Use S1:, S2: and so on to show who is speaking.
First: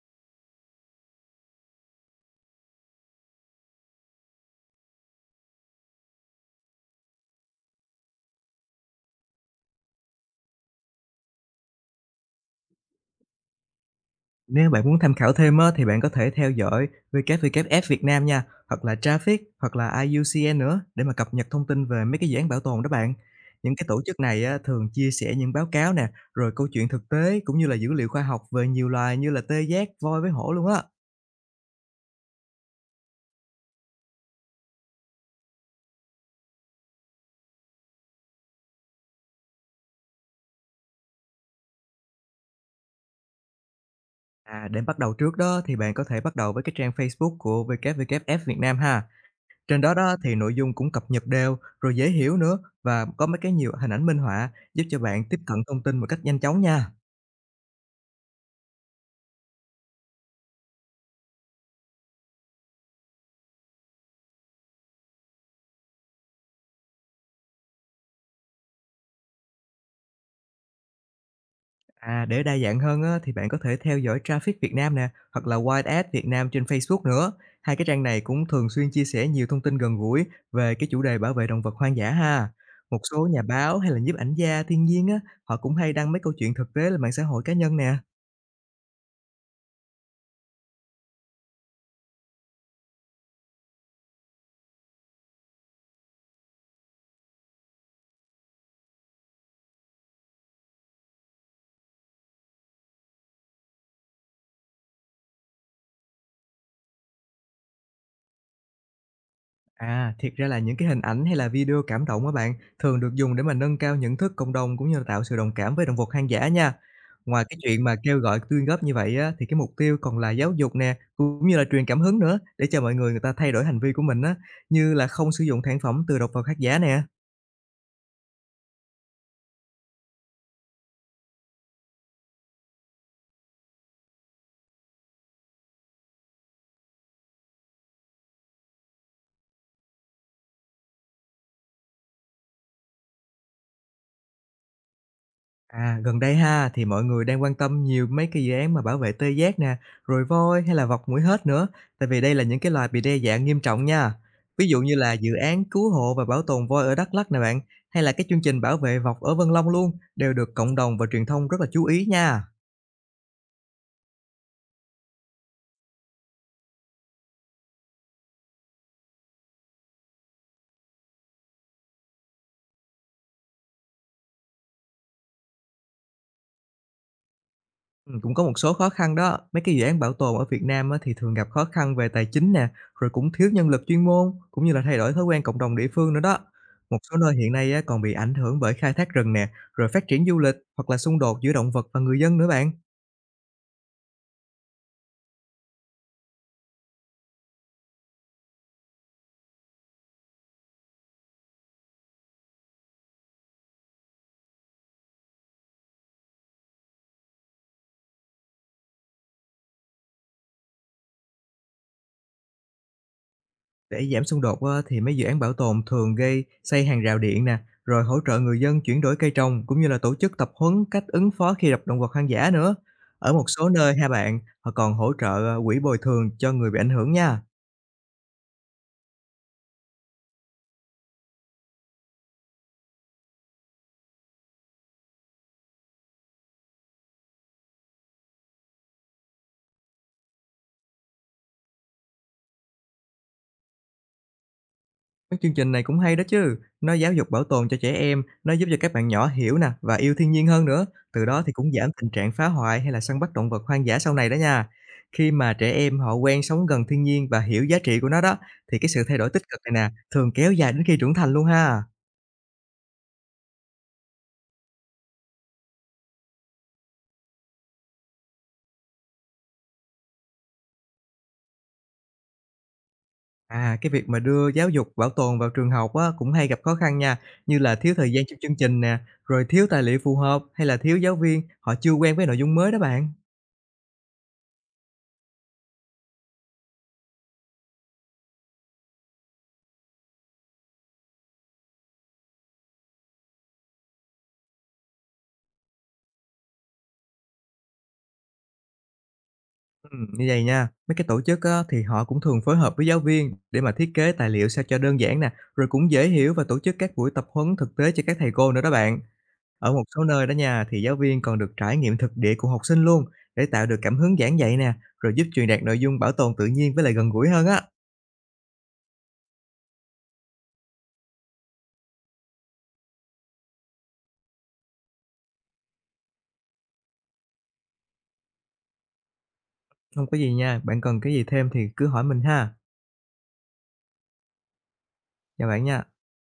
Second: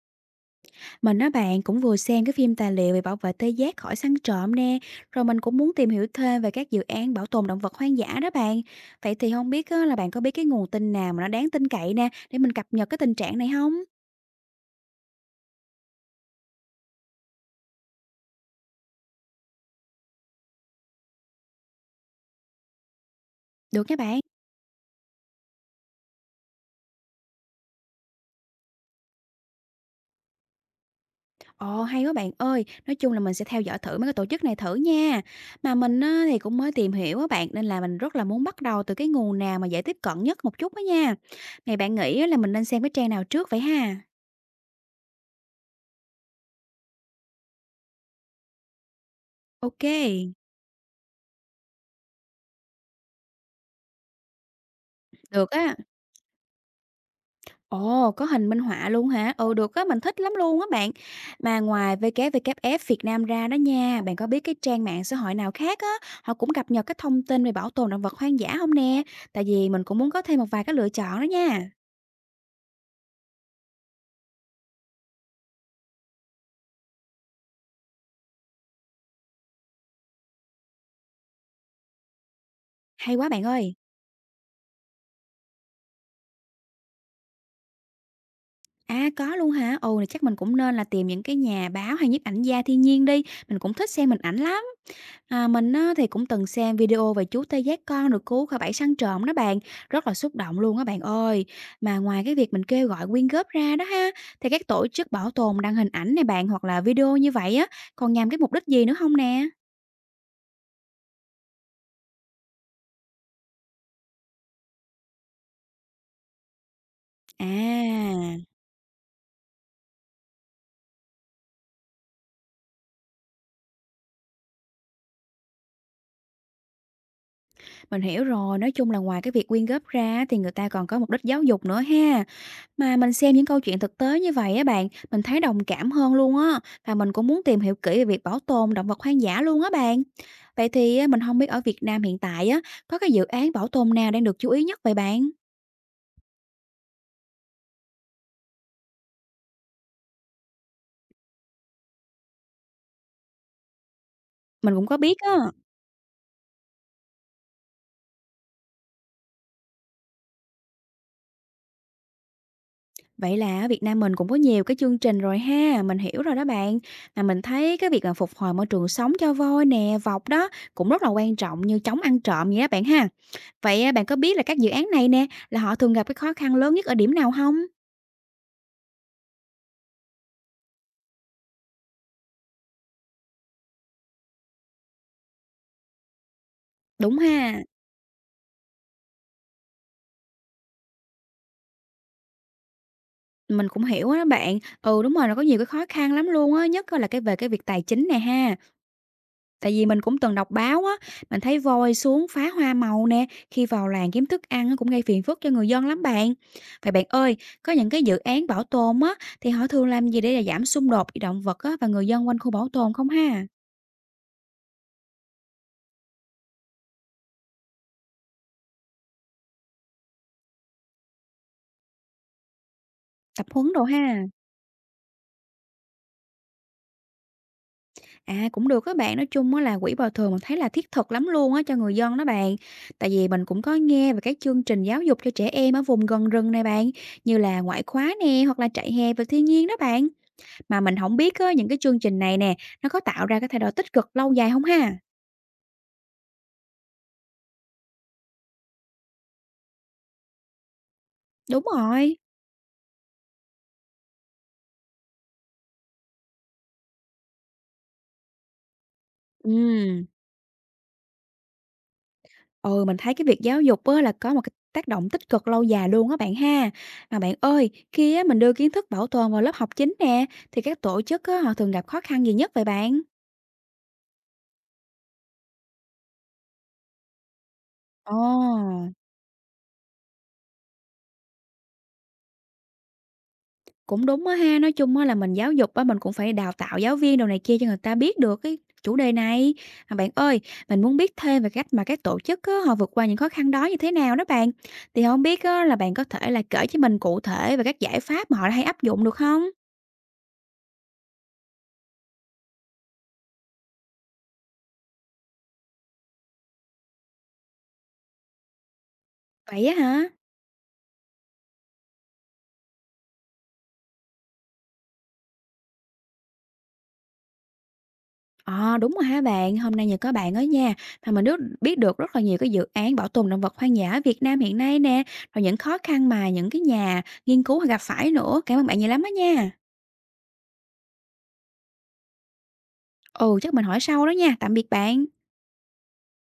S1: Mình á bạn cũng vừa xem cái phim tài liệu về bảo vệ tê giác khỏi săn trộm nè, rồi mình cũng muốn tìm hiểu thêm về các dự án bảo tồn động vật hoang dã đó bạn. Vậy thì không biết á, là bạn có biết cái nguồn tin nào mà nó đáng tin cậy nè để mình cập nhật cái tình trạng này không?
S2: Nếu bạn muốn tham khảo thêm á, thì bạn có thể theo dõi WWF Việt Nam nha, hoặc là Traffic, hoặc là IUCN nữa để mà cập nhật thông tin về mấy cái dự án bảo tồn đó bạn. Những cái
S1: Được nha
S2: tổ chức
S1: bạn.
S2: này á, thường chia sẻ những báo cáo nè, rồi câu chuyện thực tế cũng như là dữ liệu khoa học về nhiều loài như là tê giác, voi với hổ luôn á.
S1: Ồ hay quá bạn ơi, nói chung là mình sẽ theo dõi thử mấy cái tổ chức này thử nha. Mà mình á, thì cũng mới tìm hiểu á bạn nên là mình rất là muốn bắt đầu từ cái nguồn nào mà dễ tiếp cận nhất một chút đó nha. Này bạn nghĩ á, là mình nên xem cái trang nào trước vậy ha?
S2: À, để bắt đầu trước đó thì bạn có thể bắt đầu với cái trang Facebook của WWF Việt Nam ha. Trên
S1: Ok,
S2: đó đó thì nội dung cũng cập nhật đều, rồi dễ hiểu nữa và có mấy cái nhiều hình ảnh minh họa giúp cho bạn tiếp
S1: được
S2: cận
S1: á.
S2: thông tin một cách nhanh chóng nha.
S1: Ồ, có hình minh họa luôn hả? Ừ, được á, mình thích lắm luôn á bạn. Mà ngoài WWF Việt Nam ra đó nha, bạn có biết cái trang mạng xã hội nào khác á, họ cũng cập nhật cái thông tin về bảo tồn động vật hoang dã không nè? Tại vì mình cũng muốn có thêm một vài cái lựa chọn đó nha.
S2: À, để đa dạng hơn á, thì bạn có thể theo dõi Traffic Việt Nam nè, hoặc là Wild Ads Việt Nam trên Facebook nữa. Hai cái trang này cũng thường xuyên chia sẻ nhiều thông tin gần gũi về cái chủ đề bảo vệ động vật hoang dã ha. Một
S1: Hay
S2: số
S1: quá
S2: nhà
S1: bạn ơi.
S2: báo hay là nhiếp ảnh gia thiên nhiên á, họ cũng hay đăng mấy câu chuyện thực tế lên mạng xã hội cá nhân nè.
S1: À có luôn hả? Ồ, thì chắc mình cũng nên là tìm những cái nhà báo hay nhiếp ảnh gia thiên nhiên đi. Mình cũng thích xem hình ảnh lắm. À, mình á, thì cũng từng xem video về chú tê giác con được cứu khỏi bẫy săn trộm đó bạn, rất là xúc động luôn á bạn ơi. Mà ngoài cái việc mình kêu gọi quyên góp ra đó ha, thì các tổ chức bảo tồn đăng hình ảnh này bạn hoặc là video như vậy á, còn nhằm cái mục đích gì nữa không nè?
S2: À, thiệt ra là những cái hình ảnh hay là video cảm động á bạn, thường được dùng để mà nâng cao nhận thức cộng đồng cũng như là tạo sự đồng cảm với động vật hoang dã nha. Ngoài cái chuyện mà kêu
S1: À,
S2: gọi quyên góp như vậy á, thì cái mục tiêu còn là giáo dục nè, cũng như là truyền cảm hứng nữa để cho mọi người người ta thay đổi hành vi của mình á, như là không sử dụng sản phẩm từ động vật hoang dã nè.
S1: mình hiểu rồi, nói chung là ngoài cái việc quyên góp ra thì người ta còn có mục đích giáo dục nữa ha. Mà mình xem những câu chuyện thực tế như vậy á bạn, mình thấy đồng cảm hơn luôn á, và mình cũng muốn tìm hiểu kỹ về việc bảo tồn động vật hoang dã luôn á bạn. Vậy thì á, mình không biết ở Việt Nam hiện tại á, có cái dự án bảo tồn nào đang được chú ý nhất vậy bạn?
S2: À, gần đây ha thì mọi người đang quan tâm nhiều mấy cái dự án mà bảo vệ tê giác nè, rồi voi hay là vọc mũi hết nữa, tại vì đây là những cái loài bị đe dạng nghiêm trọng nha. Ví
S1: Mình
S2: dụ
S1: cũng
S2: như
S1: có
S2: là
S1: biết
S2: dự
S1: á.
S2: án cứu hộ và bảo tồn voi ở Đắk Lắk nè bạn, hay là cái chương trình bảo vệ vọc ở Vân Long luôn, đều được cộng đồng và truyền thông rất là chú ý nha.
S1: Vậy là ở Việt Nam mình cũng có nhiều cái chương trình rồi ha, mình hiểu rồi đó bạn. Mà mình thấy cái việc mà phục hồi môi trường sống cho voi nè, vọc đó cũng rất là quan trọng như chống ăn trộm vậy đó bạn ha. Vậy á, bạn có biết là các dự án này nè, là họ thường gặp cái khó khăn lớn nhất ở điểm nào không?
S2: Cũng có một số khó khăn đó. Mấy cái dự án bảo tồn ở Việt Nam á, thì thường gặp khó khăn về tài chính nè, rồi cũng thiếu nhân lực chuyên môn, cũng như là thay đổi thói quen cộng đồng địa phương nữa đó. Một số
S1: Đúng
S2: nơi hiện
S1: ha.
S2: nay á, còn bị ảnh hưởng bởi khai thác rừng nè, rồi phát triển du lịch hoặc là xung đột giữa động vật và người dân nữa bạn.
S1: Mình cũng hiểu á bạn. Ừ, đúng rồi, nó có nhiều cái khó khăn lắm luôn á, nhất là cái về cái việc tài chính nè ha. Tại vì mình cũng từng đọc báo á, mình thấy voi xuống phá hoa màu nè, khi vào làng kiếm thức ăn á, cũng gây phiền phức cho người dân lắm bạn. Vậy bạn ơi, có những cái dự án bảo tồn á, thì họ thường làm gì để là giảm xung đột giữa động vật á và người dân quanh khu bảo tồn không ha?
S2: Để giảm xung đột á, thì mấy dự án bảo tồn thường gây xây hàng rào điện nè, rồi hỗ trợ người dân chuyển đổi cây trồng cũng như là tổ chức tập huấn cách ứng phó khi gặp động vật hoang dã nữa. Ở một
S1: Tập
S2: số
S1: huấn đồ
S2: nơi ha
S1: ha.
S2: bạn, họ còn hỗ trợ quỹ bồi thường cho người bị ảnh hưởng nha.
S1: À, cũng được các bạn, nói chung á là quỹ bồi thường mình thấy là thiết thực lắm luôn á cho người dân đó bạn. Tại vì mình cũng có nghe về các chương trình giáo dục cho trẻ em ở vùng gần rừng này bạn, như là ngoại khóa nè hoặc là trại hè về thiên nhiên đó bạn. Mà mình không biết á những cái chương trình này nè, nó có tạo ra cái thay đổi tích cực lâu dài không ha?
S2: Các chương trình này cũng hay đó chứ, nó giáo dục bảo tồn cho trẻ em, nó giúp cho các bạn nhỏ hiểu nè và yêu thiên nhiên hơn nữa, từ đó thì
S1: Đúng
S2: cũng giảm tình
S1: rồi.
S2: trạng phá hoại hay là săn bắt động vật hoang dã sau này đó nha. Khi mà trẻ em họ quen sống gần thiên nhiên và hiểu giá trị của nó đó, thì cái sự thay đổi tích cực này nè,
S1: Ừm.
S2: thường kéo dài đến khi trưởng thành luôn ha.
S1: Ừ, mình thấy cái việc giáo dục á là có một cái tác động tích cực lâu dài luôn á bạn ha. Mà bạn ơi, khi á mình đưa kiến thức bảo tồn vào lớp học chính nè thì các tổ chức á họ thường gặp khó khăn gì nhất vậy bạn?
S2: À, cái việc mà đưa giáo dục bảo tồn vào trường học á, cũng hay gặp khó khăn nha, như là thiếu thời gian cho chương trình
S1: Ồ,
S2: nè, rồi thiếu tài liệu phù hợp hay là thiếu giáo viên, họ chưa quen với nội dung mới đó bạn.
S1: cũng đúng á ha, nói chung á là mình giáo dục á, mình cũng phải đào tạo giáo viên đồ này kia cho người ta biết được cái chủ đề này. À, bạn ơi, mình muốn biết thêm về cách mà các tổ chức á, họ vượt qua những khó khăn đó như thế nào đó bạn. Thì không biết á, là bạn có thể là kể cho mình cụ thể về các giải pháp mà họ hay áp dụng được không?
S2: Như vậy nha, mấy cái tổ chức á, thì họ cũng thường phối hợp với giáo viên để mà thiết kế tài liệu sao cho đơn giản nè, rồi cũng dễ hiểu và tổ chức các buổi tập huấn thực tế cho các thầy cô nữa đó bạn.
S1: Vậy
S2: Ở
S1: á
S2: một số
S1: hả?
S2: nơi đó nha, thì giáo viên còn được trải nghiệm thực địa của học sinh luôn, để tạo được cảm hứng giảng dạy nè, rồi giúp truyền đạt nội dung bảo tồn tự nhiên với lại gần gũi hơn á.
S1: Ờ đúng rồi hả bạn, hôm nay nhờ có bạn đó nha mà mình được biết được rất là nhiều cái dự án bảo tồn động vật hoang dã ở Việt Nam hiện nay nè, rồi những khó khăn mà những cái nhà nghiên cứu họ gặp phải nữa. Cảm ơn bạn nhiều lắm á nha.
S2: Không có gì nha, bạn cần cái gì thêm thì cứ hỏi mình ha.
S1: Ừ, chắc mình hỏi sau đó nha. Tạm biệt bạn.
S2: Chào bạn nha.